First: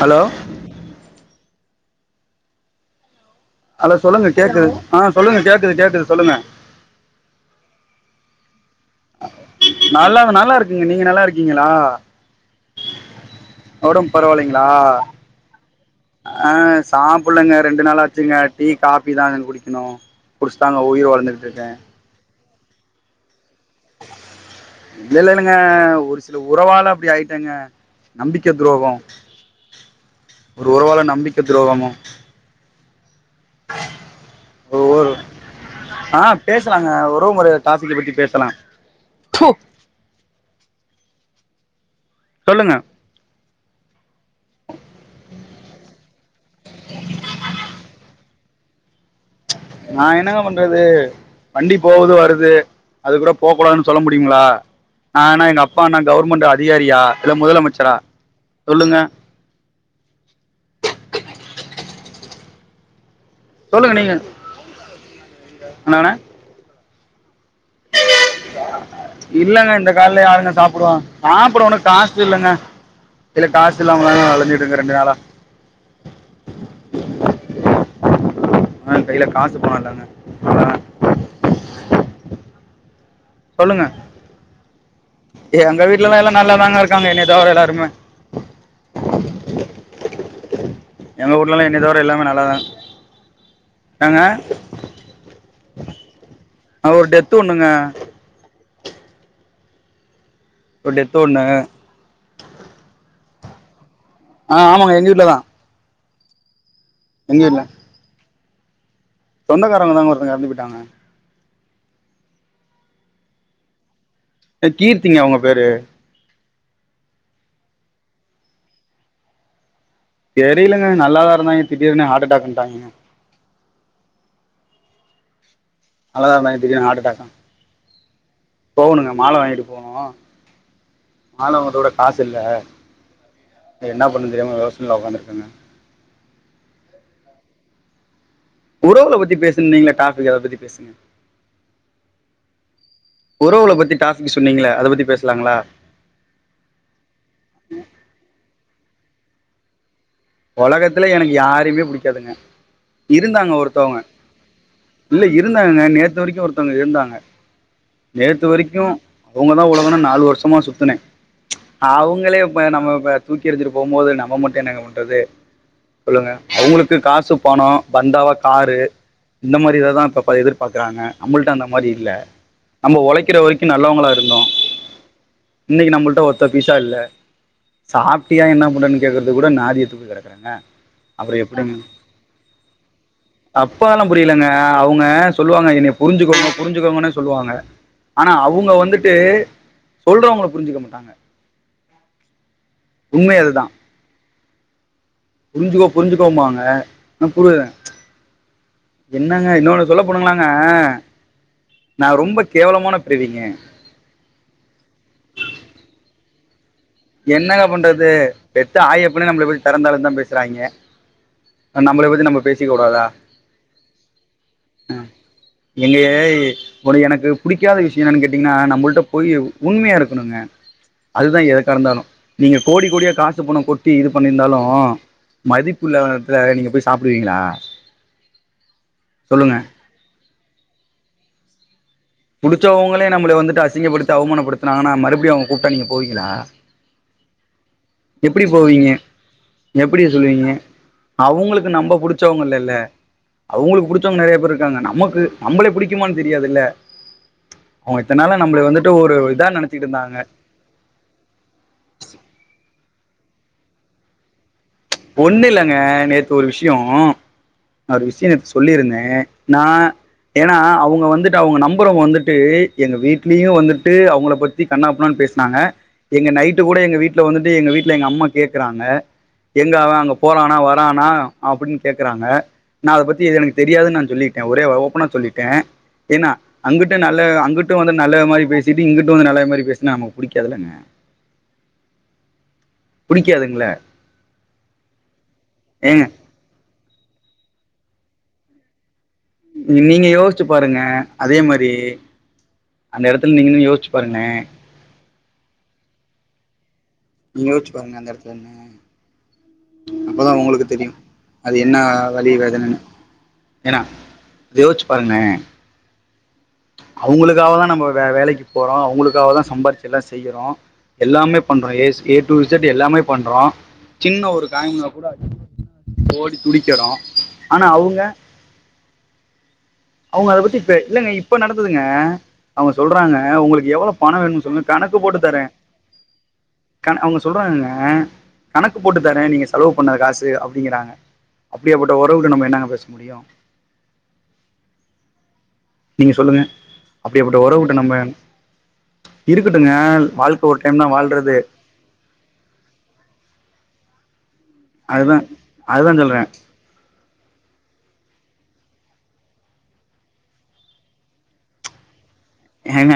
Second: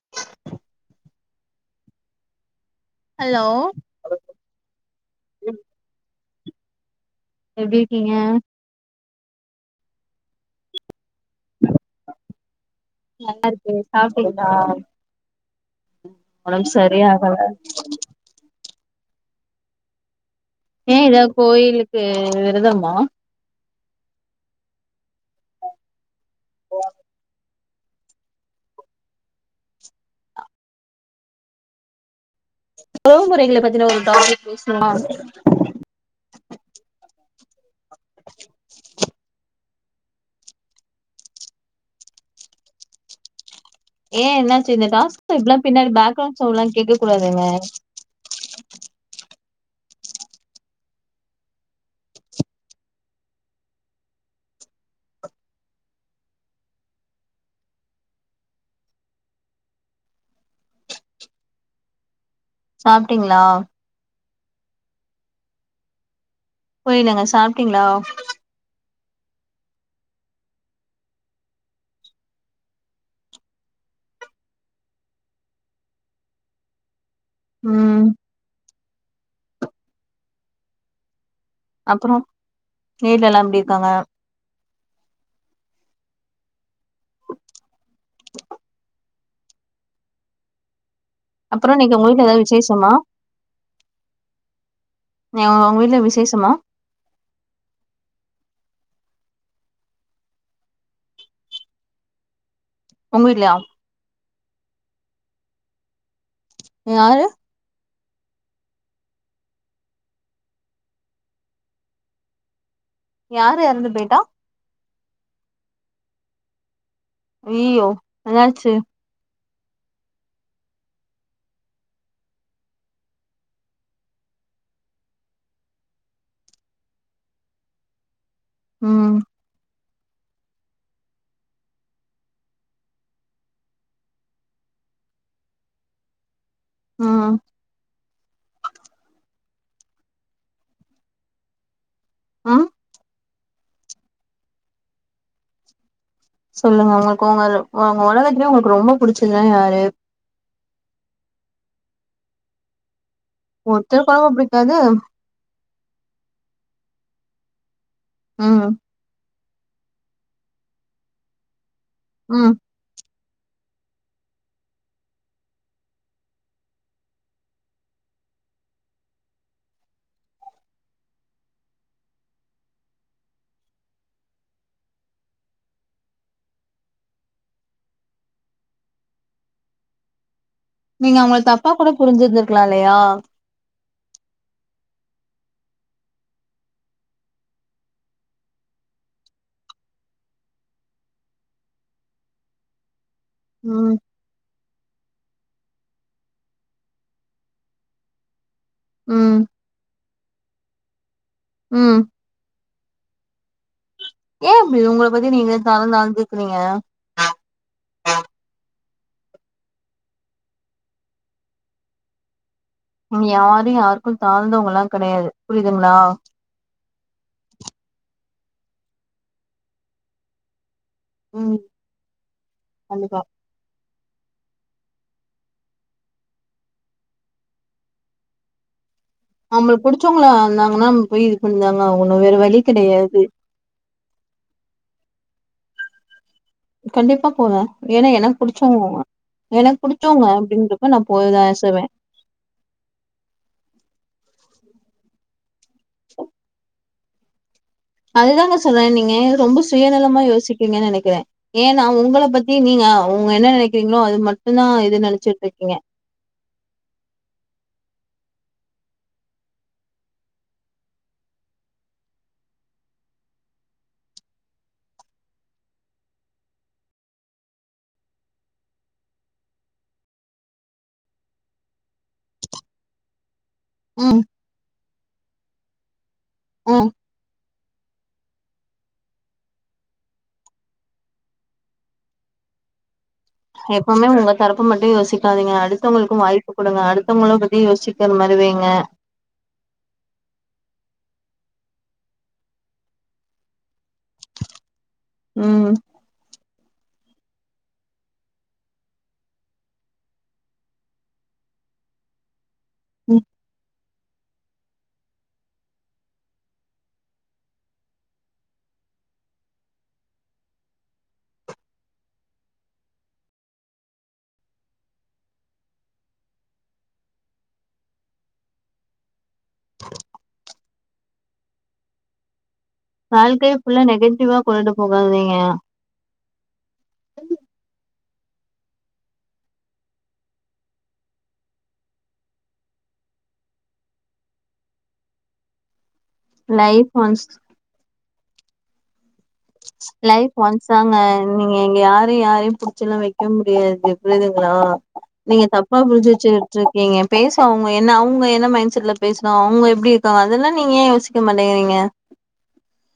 hello hello hello சொல்லுங்க கேக்குது ஆ சொல்லுங்க கேக்குது கேடக்குது சொல்லுங்க எப்டி இருக்கீங்க நல்லாவ நல்லா இருக்குங்க நீங்க நல்லா இருக்கீங்களா நல்லா இருக்கு உடம்பு சாப்ட்டீங்களா பரவாயில்லைங்களா அ ஒடம்பு சரியாகல சாப்புல்லங்க ரெண்டு நாளாச்சுங்க டீ காபி தாங்க குடிக்கணும் குடிச்சு தாங்க உயிர் வாழ்ந்துட்டு இருக்கன் க்கு விரதமா இல்லல்ல இல்லங்க ஒரு சில உறவால அப்படி ஆயிட்டேங்க நம்பிக்க துரோகம் ஒரு உறவால நம்பிக்க துரோகமும் உறவு முறைகளை பத்தின்னா நம்ம ஒரு டாபிக் பேசுவோம ஒரு ஆ பேசலாங்க உறவு முறை டாபிக்கு பத்தி பேசலாம் சொல்லுங்க ஏன் என்னாச்சு இந்த டாஸ்க் இப்டி எல்லாம் பின்னாடி பேக்ரவுண்ட் சவுன்ட்லா கேட்க கூடாதுங்க நான் என்னங்க பண்றது வண்டி போவது வருது அது கூட போக்கூடாதுன்னனு சொல்ல முடியுங்களா நா என்ன எங்க அப்பா என்ன கவர்மெண்ட் அதிகாரியா இல்ல முதலமைச்சரா சொல்லுங்க சாப்ட்டீங்களா சொல்லுங்க நீங்க [unintelligible] புரியலங்க சாப்ட்டீங்களா இல்லங்க இந்த காலல யாருங்க சாப்புடுவா சாப்ட ஒன்னு காசு இல்லங்க இல்ல காசு இல்லாம அழஞ்சட்டு இருக்க ரெண்டு நாளா உம் ஆ கையில காசு போனலாங்க அப்புறம் வீட எல்லா எப்டி சொல்லுங்க இருக்காங்க எங்க வீட்டுலல்லாம் எல்லாம் நல்லாதாங்க இருக்காங்க என்னைய தவிர எல்லாருமே எங்க ஊர்லலா அப்புறம் என்னைய நீங்க தவிர உங்களுக்கு எல்லாமே ஏதாவது நல்லாதாங்க விசேஷமா ஏங்க அ உங்க வீட்ல விசேஷமா ஒரு டெத்து ஒண்ணுங்க ஒரு டெத்து ஒண்ணு உங்க வீட்லியா ஆ ஆமாங்க எங்க வீட்லதா யாரு இல்ல சொந்தக்காரவங்கதாங்க ஒருத்தங்க எற்ந்து போய்ட்டாங்க யாரு எறந்து போயிட்டா கீர்த்திங்க அவுங்க பேரு ஐயியோ என்னாச்சி தெரியிலங்க நல்லாதா இருந்தாங்க திடீர்னு ஹாட் அட்டாக்குன்டாங்க நல்லாதா இருந்தாங்க திடீர்னு ஹாட்டடாக்கா போகணுங்க ம் மால வாங்கிட்டு போகணு மால வாங்குத்துக்கூட காசு இல்ல என்ன பண்றது தெரியாம யோசனைல உக்காந்துட்ருக்கே மேம் ம் உறவுகல பத்தி பேசுனீங்ளே டாபிக்கு அத பத்தி பேசுங்க அ உறவுகள பத்தி டாபிக்கு சொன்னீங்களே அத பத்தி பேசலாங்களா சொல்லுங்க உங்களுக்கு உங்கள உங்க உலகத்துலியே உங்களுக்கு ரொம்ப புடிச்சதுனா யாரு ஒலகத்துலே எனக்கு யாருமே புடிக்காதுங்க இருந்தாங்க ஒருத்தவங்க ஒருத்தர் கூடவா புடிக்காது இல்ல இரு இருந்தாங்கங்க நேத்து வரிக்கு ஒருத்தவங்க இருந்தாங்க நேத்து ம் வரிக்கு அவுங்க தா உலகோனு நாலு வருஷமா சுத்துனே அவுங்களே ம் இப்ப நம்ம இப்ப தூக்கி எறிஞ்சிட்டு போம்மோது நம்ம மட்டு என்னங்க பண்றது சொல்லுங்க அவுங்களுக்கு காசு பணோ பந்தாவா காரு இந்த மாரி இததா அப்பப்ப எதிர்பாக்குறாங்க நம்மள்ட்ட அந்த மாரி இல்ல நம்ம ஒழைக்கிற வரிக்கு நல்லவங்களா இருந்தோ இன்னைக்கு நம்மள்ட்ட ஒத்த பைசா இல்ல சாப்டியா என்ன பண்றேனு கேக்கறதுக் கூட நாதிய த்துவு கெடக்குறங்க நீங்க அவுங்கள தப்பா கூட புரிஞ்சி இருந்திருக்லா இல்லையா தப்பால்லா புரியலங்க அவுங்க சொல்லுவாங்க என்னைய புரிஞ்சுக்கோங்க புரிஞ்சுக்கோங்கன்னு சொல்லுவாங்க ஆனா அவுங்க வந்துட்டு சொல்றவங்கள புரிஞ்சிக்க மாட்டாங்க உண்மை அதுதா ம் புரிஞ்சுக்கோ புரிஞ்சுக்கோம்பாங்க ஆன புரில ம் என்னங்க இன்னொன்னு சொல்லப் போனுங்களாங்க ம் நா ரொம்ப கேவலமான பிரிவீங்க ஏ அப்டி உங்கள பத்தி நீங்களே தரந் தாழ்ந்துக்கிறீங்க என்னங்க பண்றது பெத்த ஆயி அப்பனே நம்மள பத்தி தரந்தளர்ந்த்தா பேசுறாய்ங்க அ நம்மபள பத்த நம்ம பேசி யாரு யாருக்கு தாழ்ந்தவங்கல்லா கடையாது புரிதுங்ளா [unintelligible] இப்பொனு எனக்கு புடிக்காத விஷியு என்னன்னு கேட்டீங்கின்னா நம்முள்ட்ட பொய் உண்மையா இருக்கணுங்க அதுதா ம் எ தடந்தானோ நீங்க கோடி கோடிய கண்டிப்பா கா சு பணோ கொட்டி இது பண்ணி இருந்தாலு மதிப்பில்லா எட்த்துல நீங்க போய் சாப்பிடுவீங்களா நம்மள புடிச்சோங்களா இந்தாங்கன்னா நம்ம போய் இது பண் தாங்க ஆகணு வே புடிச்சவங்களே நம்மள வந்துட்டு அசிங்கப்படுத்தி அவமானப்படுத்துனாங்கன்னா மறுபடியு அவங்க கூப்ட்டா நீங்க போவீங்களா கண்டிப்பா போவே ஏன்னா எனக்கு எப்டி புடிச்சவங்க போவீங்க அவங்க எனக்கு எப்டி புடிச்சவங்க சொல்லுவீங்க அப்டிங்கறப்ப நா போய்தா அவங்களுக்கு ஏசுவே நம்ம புடிச்சவங்க இல்லல்ல அவங்களுக்கு புடிச்சவங்க நெறய பேர் இருக்காங்க நமக்கு நம்மள பிடிக்குமான் தெரியாதுல்ல அவங்க இத்தன் அது நாளா தாங்க நம்மள சொல்ற வந்துட்டு ஒரு நீங்க இதா ரொம்ப நெனச்சிட்டு சுய இருந்தாங்க நலமா யோசிக்கிறீங்கனு நெனைக்கிறே ஏன்னா உங்கள பத்தி நீங்க உங்க என்ன நினைக்கிறீங்களோ அது மட்டும்தா இ ஒன்னு இல்லங்க நேத்து ஒரு விஷய நா ஒரு விஷய நேத்து சொல்லிருந்தே நா ஏன்னா அவங்க வந்துட்டு அவங்க நம்பற வந்துட்டு எங்க வீட்லயு வந்துட்டு அவங்கள பத் தி கண்ணா பின்னான் பேசினாங்க எங்க நைட்டு கூட எங்க வீட்ல வந்துட்டு எங்க வீட்ல எங்க அம்மா கேக்குறாங்க எங்க அவன் அங்க போறானா வரானா அப்படின் கேக்குறாங்க நா அத பத்தி எனக்கு தெரியாதுன் நா ம் சொல்லி ஒரே ஓப்பனா சொல்லிட்ட ஏன்னா ம் அங்குட்டு நல்ல அங்குட்டு வந்து நல்லவ மாரி பேசிட்டு இங்கிட்டு வந்து நல்ல மாரி பேசுனா நமக்கு புடிக்காதுலங்க புடிக்காதுங்கள எப்பவுமே உங்க தரப்ப மட்டு யோசிக்காதீங்க ஏங்க அடுத்தவங்களுக்கு வாய்ப்பு குடுங்க அடுத்தவங்கள பத்தி யோசிக்காத மாரி வைங்க நீங்க யோசிச்சு பாருங்க அதே மாரி அந்த இடத்துல நீங்க நின்னு யோசிச்சு பாருங்க ம் நீங்க யோசிச்சு பாருங்க அந்த இடத்துல நின்னு அப்பதா உங்களுக்கு தெரியு அது என்னா வலி வேதனனு ம் எனா யோசிச்சு பாருங்க அவங்களுக்காகதா நம்ம வே வேலைக்கு போறோ அவங்களுக்காகதா சம்பாரிச்சு எல்லா செய்யறோ எல்லாமே பண்றோ ஏ ஸ் ஏ டு இசட் எல்லாமே பண்றோ சின்ன ஒரு காயம்னா கூட ஓடி துடிக்கிறோ ஆனா அவ்ங்க அவங்க அத பத்தி இப்ப இல்லங்க இப்ப நடந்துதுங்க அவங்க சொல்றாங்க வாழ்க்கைய உங்களுக்கு ஃபுல்லா எவ்ளோ பண நெகட்டிவா வேணுன் சொல்லுங்க கொண்டுட்டு கணக்கு போட்டு போகாதீங்க தரே அவங்க சொல்றாங்கங்க கணக்கு போட்டு தரே நீங்க செலவு பண்ண காசு அப்டிங்றாங்க அப்டியாப்பட்ட உறவுக்கு நம்ம என்னாங்க பேச முடியு நீங்க சொல்லுங்க லைஃப் ஒன்ஸ் அப்டியாப்பட்ட உறவுகிட்ட நம்ப லைஃப் ஒன்ஸ் தான் தாங்க வாழ்றது நீங்க இங்க யாரு யாரையு புடிச்சுல்லா வக்க முடியாது புரிதுங்ளா அதுதா நீங்க தப்பா அதுதா புரிஞ்சு சொல்றே வச்சு ச்சுருக்கீங்க பேச அவங்க என்ன அவங்க என்ன மைண்ட் செட்ல பேசுறோ அவங்க எப்டி இருக்காங்க அதெல்லா நீங்க ஏ யோசிக்க மாட்டேங்றீங்க ஏங்க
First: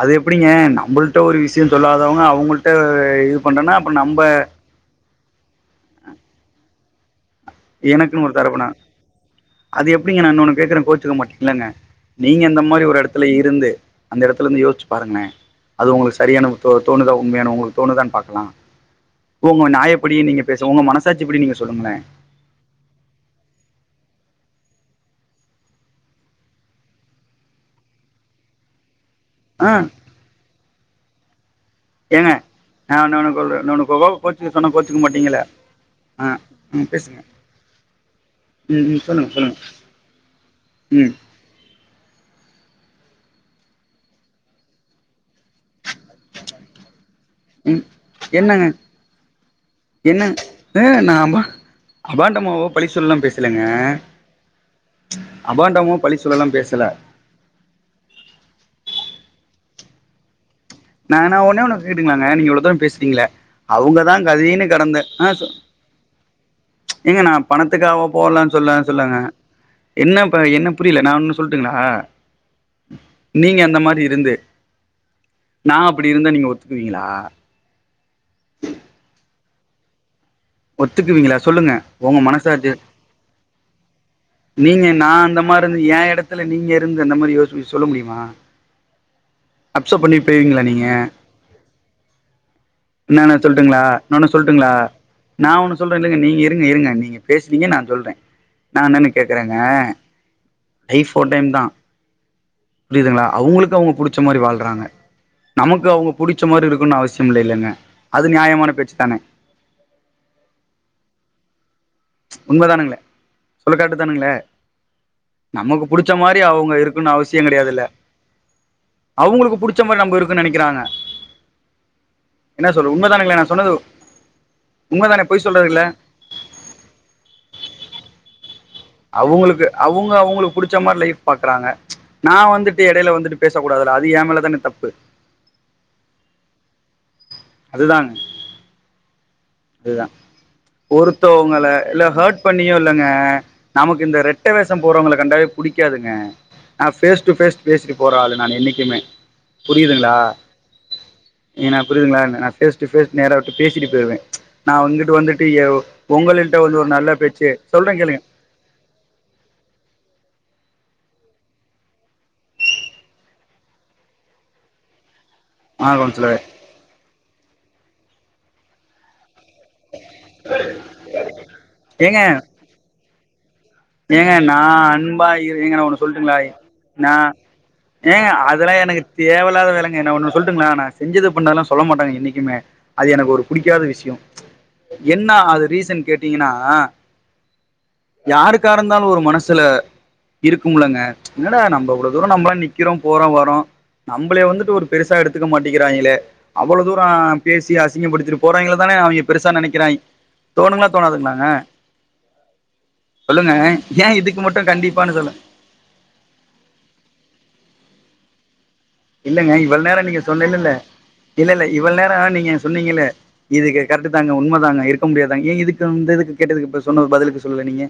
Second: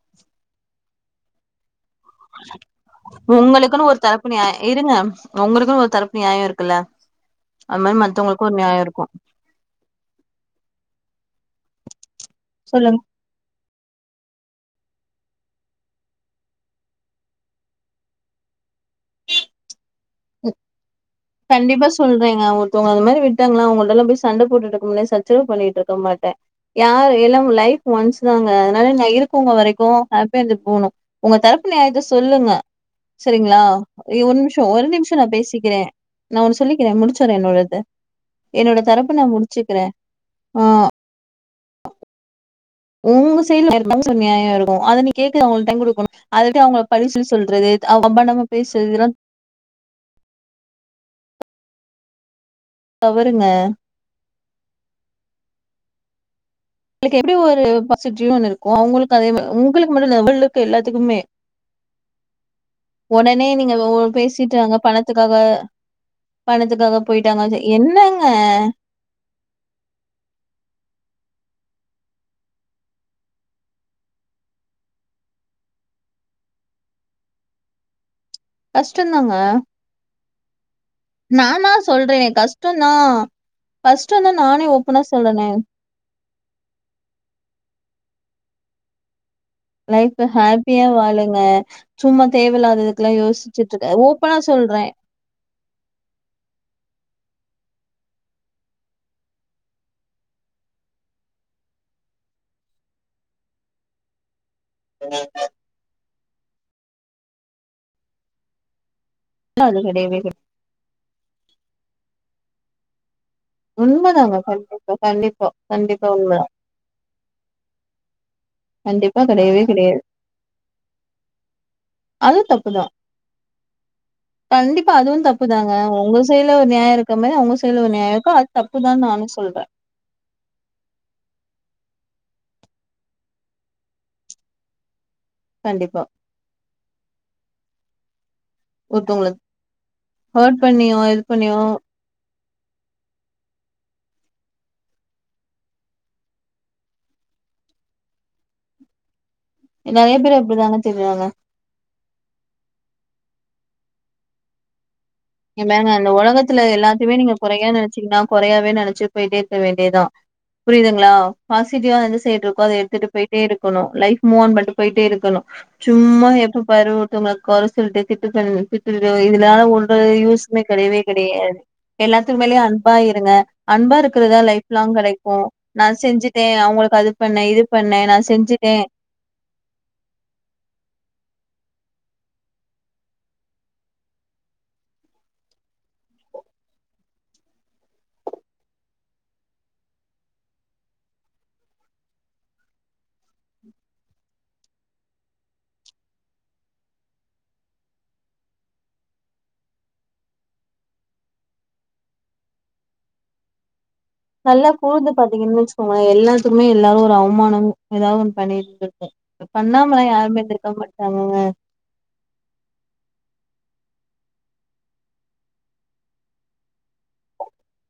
அது எப்டிங்க நம்மள் ட்ட ஒரு விஷய சொல்லாதவங்க அவங்கள்ட்ட இது பண்றேன்னா உங்களுக்குன்னு அப்ப ஒரு நம்ப தரப்பு நியாய இருங்க உங்களுக்குன் ஒரு தரப்பு நியாய இருக்குல்ல அது மாரி எனக்குன் ஒரு மத்தவங்களுக்கு தரப்புனா நியாய இருக்கு அது எப்டிங்க நா இன்னொன்னு கேக்ற கோச்சுக்க மாட்டிங்கல்லங்க நீங்க இந்த மாரி ஒரு சொல்லுங்க இடத் ல இருந்து அந்த இடத்துல இருந்து யோசிச்சு பாருங்களே அது உங்களுக்கு சரியான தோணுதா உண்மையான உங்களுக்கு தோணுதான் பாக்கலா உங்க நியாய இப்டி நீங்க பேச உங்க மனசாச்சிப்படி நீங்க சொல்லுங்களே ங்க ஒருத்தங்க அது மாரி விட்டாங்களா அவங்கள்டல்லா போய் சண்ட போட்டுட்ருக்க முடியாது சச்சரவு பண்ணிட்ருக்க மாட்ட யார் எல்லா லைஃப் ஒன்ஸ் தாங்க அதனால நா இருக் உங்க ஆ வரைக்கு ஹாப்பியா இருந்துட் போனு உங்க தரப்பு நியாத்த ஏங்க சொல்லுங்க ஆ இன்னொன்னு சொல்றே சரிங்ளா இன்னொன்னு கோ ஒரு கோச்சுக்க நிமிஷ சொன்னா ஒரு கோச்சுக்க நிமிஷ ங்க நா மாட்டீங்களே பேசிக்கிறே ஆ நா ஒன்னு ம் சொல்லிக்கிறே பேசுங்க முடிச்சறே என்னோடத என்னோட ம் ம் தரப்பு நா சொல்லுங்க சொல்லுங்க முடிச்சுக்கிறே ஆ ம் உங்க செய்யல [unintelligible] இருக்கு அது நீ கேக்குதா அவங்க டைம் கொடுணு அது எப்டி அவுங்கள படிஷ்சி சொல்றது ம் அபாடம்மா பேசுறதுல்லா என்னங் ந அபா அபாண்டமாவோ பழி சொல்லீல்லா தவறுங்க பேசலங்க அபாண்டமோ பழி சொல்லீல்லா பேசல க்கு எப்டி ஒரு பாசிட்டிவனு இருக்கு அவங்களுக்கு அதே மாறி உங்களுக்கு மட்டுல்ல அவளுக்கு எல்லாத் நானா ஒன்னே ஒன்னு கேட்டுக்கலாங்க நீங்க இவ்ளோத்தூரோ பேசுரிங்ள ஒடனே நீங்க ஒ- அவங்கதா கதின்னு பேசிட்டாங்க கெடந்தே ஆ பணத்துக்காக பணத்துக்காக ஏங்க நா போயிட்டாங்க சரி, பணத்துக்காவோ என்னங்க போலா சொல்ல சொல்லுங்க என்ன இப்ப என்ன புரில நா ஒன்னு சொல்ட்டுங்ளா நீங்க அந்த மாரி இருந்து நான் அப்டி இருந்தா நீங்க ஒத்துக்குவீங்ளா கஷ்டோ தாங்க ஒத்துக்குவீங்ளா சொல்லுங்க உங்க மனசாட்சி கஷ்டோதா நானே நீங்க ஓப்பனா நா அந்த சொல்றனே மாரி இருந்து ஏ இடத்துல நீங்க இருந்து அந்த மாரி யோசி சொல்ல முடியுமா அப்செட் பண்ணி லைஃப்ப போய்வீங்களா நீங்க ஹாப்பியா வாளுங்க சும்மா தேவையில்லாததுக்கல்லா நானு யோஸ்ச்சி சொல்ட்டுங்களா ச்சிட்டுக்க இன்னொன்னு ஓப்பனா சொல்ட்டுங்களா சொல்றே நா ஒண்ணு சொல்றே இல்லங்க நீங்க இருங்க இருங்க நீங்க பேசுனிங்க நா சொல்றே நா என்னன்னு கேக்குறேங்க லைஃப் ஒரு டைம் தா புரியுதுங்ளா அவுங்களுக்கு அவுங்க புடிச்ச மாரி வாழ்றாங்க நமக்கு அவுங்க புடிச்ச மாரி இருக்கனு அவசியம் இல்லைலங்க அது நியாயமான பேச்சு தான இல்ல அது கெடையவே கெடை உண்மைதானுங்க சொல்லக்கரட்டு தானுங்ளே உண்மதாங்க கண்டிப்பா கண்டிப்பா நமக்கு கண்டிப்பா புடிச்ச மாரி உண்மதா அவுங்க இருக் க்னு அவசியோ கெடையாதுல கண்டிப்பா அவங்களுக்கு கெடையவே புடிச்ச கெடையாது மாரி நம்ப இருக்க நெனைக்கிறாங்க அது என்ன தப்புதா சொல்லு உண்மதானேங்ளே நா சொன்னது கண்டிப்பா அதுவு உண்மதான பொய் தப்புதாங்க சொல்றதுல்ல உங்க செய்டுல ஒரு நியாயோ இருக்கற மாரி அவங்க செய்டுல ஒரு நியாயோ இருக்கு தப்புதான அவுங்களுக்கு அவுங்க அவுங்களுக்கு புடிச்ச மாரி லைஃப் பாக்குறாங்க நா வந்துட்டு எடைல வந்துட்டு பேச கூடாதுல்ல அது ஏ மேல தான தப்பு கண்டிப்பா அதுதாங்க ஒருத்தவங்கள அதுதா ஹர்ட் பண்ணியோ இது பண்ணியோ ஒருத்தவங்கல இல்ல ஹட் பண்ணியு இல்லங்க நமக்கு இந்த ரெட்டை வேஷோ போறவங்கள கண்டாவே புடிக்காதுங்க நா பேஸ் டு பேஸ் பேசிட்டு போறாளு நானு என்னைக்குமே புரியுதுங்ளா நெறைய பேர் அப்டிதாங்க திரியுறாங்க ஏனா புரியுதுங்ளா என்ன நா பேஸ் டு பேஸ் நேர வுட்டு பேசிட்டு போய்டுவே நா இங்குட்டு வந்துட் ஏ டீயோ மேல இந்த உங்கலில்ட்ட உலகத்துல வந்து ஒரு நல்ல எல்லாத்தையுமே நீங்க பேச்சு கொறையா சொல்றே கேளுங்க நெனச்சீங்கன்னா கொறையாவே நெனச்சி போயிட்டேருக்க வேண்டியதா புரியுதுங்களா பாசிட்டிவா எந்த சைடு இருக்கோ அத எடுத்துட்டு போய்ட்டே இருக்கணு லைஃப் மூவான் பண்ணி போய்ட்டே இருக்கணு ஆ சும்மா கவுன்சிலரே எப்ப பாரு ஒருத்தவங்கள கொற சொல்ட்டே திட்டு பன்னி திட்டிட்டோ இதுலால ஒரு யூ யூஸ்மே கெடையவே கெடையாது ஏங்க எல்லாத்துக்கு மேலயு அன்பா இருங்க ஏங்க அன்பாருக்கறதா நா லைஃப் லாங் அன்பா கெடைக்கு இரு ஏங்க நா ஒன்னு சொல்ட்டுங்களா செஞ்சுட்டே அவங்களுக்கு அது நா பண்ணே இது பண்ணே நா செஞ்சுட்டே தேவலாத வேலங்க என்ன நா ஒண்ணு சொல்ட்டுங்ளா நா செஞ்சது பண்ணதல்லா சொல்ல மாட்டாங்க என்னைக்குமே அது எனக்கு ஒரு புடிக்காத விஷ்யம் என்ன அது ரீசன் கேட்டிங்கன்னா யாருக்காருந்தாலு ஒரு மனசுல இருக்கும்லங்க என்ன டா நம்போ இவ்ளோ தூரோ நம்ளு நிக்கிறோ போறோ வரோ நம்ளே வந்துட்டு ஒரு பெருசா எடுத்துக்க மாட்டிக்கிறாங்களே அவ்ள தூரோ பேசி அசிங்கப்படுத்திட்டு போறவங்கள தானே அவங்க பெருசா நெனைக்கிறா தோணுங்ளா தோணாதுங்ளாங்க சொல்லுங்க ஏன் இதுக் நல்லா கூர்ந்து பாத்திங்கன் வச்சுக்கோங்களே எல்லாத்துக்குமே எல்லாது ஒரு அவ்மானம் எதாது ஒன்னு இல்லங்க பண்ணிட் பண்ணாமலா யாருமே இருந்துருக்க மாட்டாங்கங்க இவள் நேரோ நீங்க சொன்னிகளே இதுக்கு கரெட்டு தாங்க உண்ம தாங்க இருக்க முடியாதாங்க ஏன் இதுக்கு இந்த இதுக்கு கேட்டதுக்கு இப்ப சொன்ன பதிலுக்கு சொல்லுல நீங்க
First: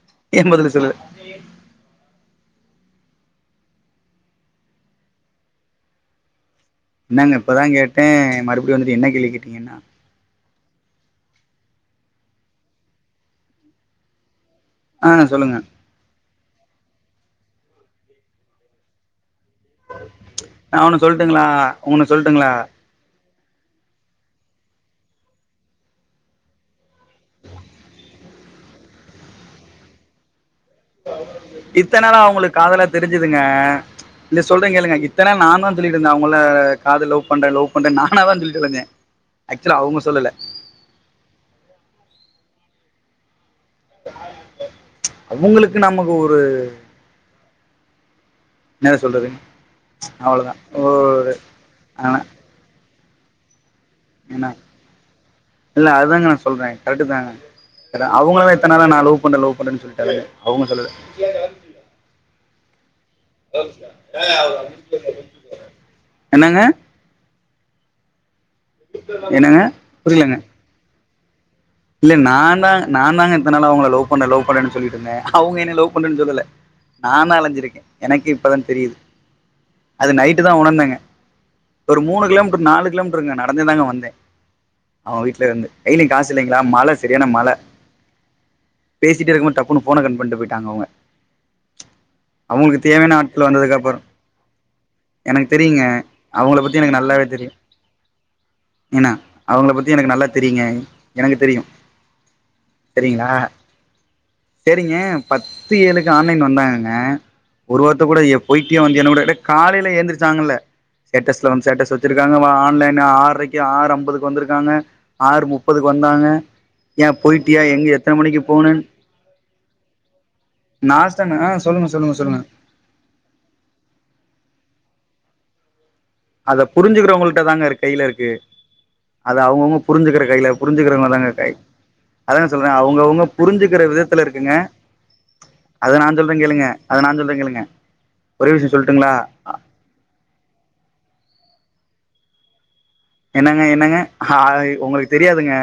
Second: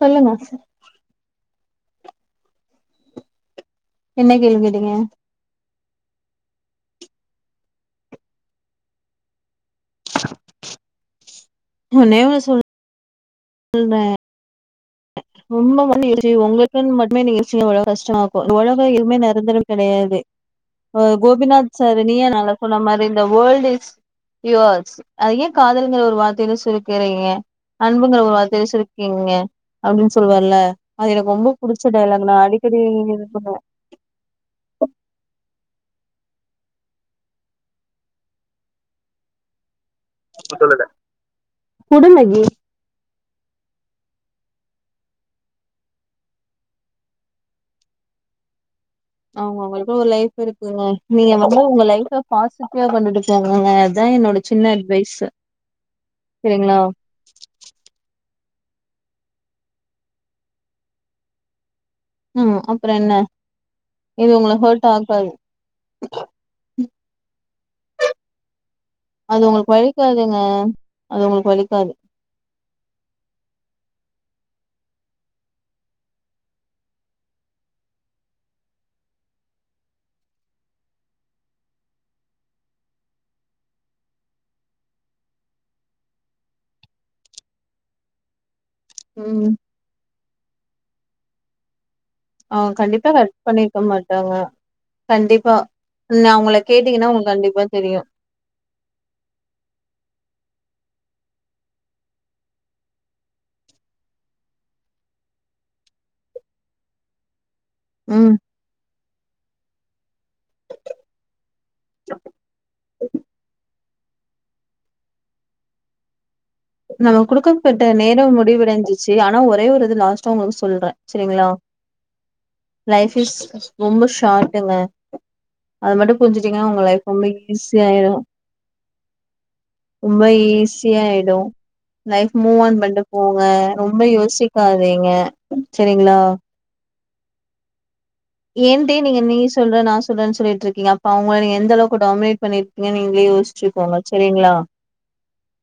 சொல்லுங்க என் பதில சொல்ல என்ன கேள்வி கேட்டிங்க என்னங்க இப்பதா கேட்டே மறுபடியு வந்துட்டு என்ன கேள்வி கேட்டிங்கன்னா ஒங்க நேம சொல் ல்ற ஆ சொல்லுங்க ரொம்ப வந்து [inaudible] உங்களுக்குன்னு மட்டுமே யோசிச்சிங்கனா ரொம்ப கஷ்டமாருக்கு இந்த உலகோ எதுமே நெரந்தர கெடையாது நா ஒன்னு அ சொல்ட்டுங்களா கோபிநாத் சார் ஒன்னு நீயா சொல்ட்டுங்களா நானால சொன்ன மாரி இந்த வேல்ட் ஸ் யுவர்ஸ் அது ஏ காதலுங்குற ஒரு வார்த்தைல சுருக்குறிங்க அன்புங்ற ஒரு வார்த்தைல சுருக்குறிங்க அப்டின் சொல்வார்ல இத்த நாளா அவுங்குளுக்கு காதல இது தெரிஞ்சுதுங்க பண்ணுவே இல்லே சொல்றே கேளுங்க இத்தநா நா தா சொல்லிட்ருந்தே அவுங்கள காது லவ் பண்றே லவ் பண்றன் நானா தா சொல்லிட்டுருந்தே ஆக்சுலா அவங்க சொல்லல குடு மகி அவுங்களுக்கு நமக்கு ஒரு என்ன சொல்றது அவுங்கவுங்களுக்குன் ஒரு லைஃப் இருக்குங்க நீங்க வந்து உங்க லைஃப ஆனா பாசிட்டிவா கொண்டுட்டு போங்கங்க இதா என்னோட என்ன சின்ன அட்வைஸ்சு சரிங்ளா இதாங்க [inaudible] அவுங்களு எத்த நாளா நா லவ் பண்றே லவ் பண்றே சொல்லிட்டு அலையிற அவுங்க சொல்லல ம் அப்றோ என்ன இது உங்கள ஹேட் ஆக்காது என்னங்க அது என்னங்க உங்குளுக்கு புரியலங்க வலிக்காதுங்க அது உங்குளுக்கு வலிக்காது இல்ல நா தா நா தாங்க இத்த நாளா அவுங்கள லவ் பண்றே லவ் பண்றேன்னு சொல்லிட்ருந்தே அவுங்க என்னைய லவ் பண்றேன்னு சொல்லல நா தா அலைஞ்சிருக்கே எனக்கே இப்பதா தெரியுது அது நைட்டு தா உணர்ந்தேங்க ஒரு மூணு கிலோமீட்ரு நாலு கிலோமீட்ருங்க நடந்தே தாங்க வந்தே அவங்க வீட்ல இருந்து கைல காஸ் இல்லைங்களா மழ சரியான மழ பேசிட்டே ம் இருக்கும்போது டப் புன்னு ஃபோன கட் பண்ட்டு போயிட்டாங்க அவங்க அவங்க அவுங்குளுக்கு கண்டிப்பா தேவையான கட் ஆட்கள் வந்ததுக்கு பண்ணிருக்க அப்றோ மாட்டாங்க எனக்கு கண்டிப்பா தெரியுங்க நா அவங்கள பத்தி எனக்கு கேட்டீங்கன்னா நல்லாவே உங்களுக்கு தெரியு கண்டிப்பா ஏனா அவங்கள பத்தி எனக்கு நல்லா தெரியுங்க எனக்கு தெரியு சரிங்ளா சேரிங்க பத்து ஏழுக்கு ஆன்லைன் வந்தாங்கங்க ஒரு வார்த்த கூட ம் எ பேய்ட்டியா வந்தியான் கூட எட காலைல எந்திரிச்சாங்கல்ல ஸ்டேட்டஸ்ல வந்து ஸ்டேட்டஸ் வச்சிருக்காங்க வா ஆன்லைன் ஆர்றைக்கு ஆறம்பதுக்கு வந்துருக்காங்க ஆறு முப் போதுக்கு வந்தாங்க ஏன் நம்ம போயிட்டியா குடுக்கப்பட்ட எங்க எத்தன நேரம் மணிக்கு போன முடிவுடைஞ்சிச்சு ஆனா ஒரே ஒரு இது லாஸ்ட்டா உங்கள் சொல் நாஸ்டான ஆ சொல்லுங்க சொல்லுங்க சொல்லுங்க லைஃப் இஸ் கஸ் ரொம்ப ஷார்டுங்க அது மடுப் அத புரிஞ்சுக்கிறவங்கள்ட்ட தாங்க இர் கைய்ல இருக்கு அது அவங்கவுங்கு ரொம்ப புரிஞ்சுக்கிற கைய்ல ஈஸியா புரிஞ்சுக்கிறவ தாங்க ஆயிடு கை லைஃப் அதேன மூவ் சொல்றே ஆன் பண்ட்டு அவங்கவுங்க போங்க புரிஞ்சுக்கிற ரொம்ப விதத்துல இருக்குங்க யோசிக்காதீங்க அத நா சரிங்களா ஜொல்றே கே கிலுங்க அத நா சொல்றே கேலுங்க ஏன்ட்டே நீங்க நீ சொல்ற நா சொல்றன் சொல்லிட்ருக்கீங்க அப்ப அவ்ங்கள நீங்க எந்தளவுக்கு டாமினேட் பண்ணிர் நீ நீங்ளே என்னங்க யோசிச்சு போங்க என்னங்க ஆ ச்சரிங்ளா உங்களுக்கு தெரியாதுங்க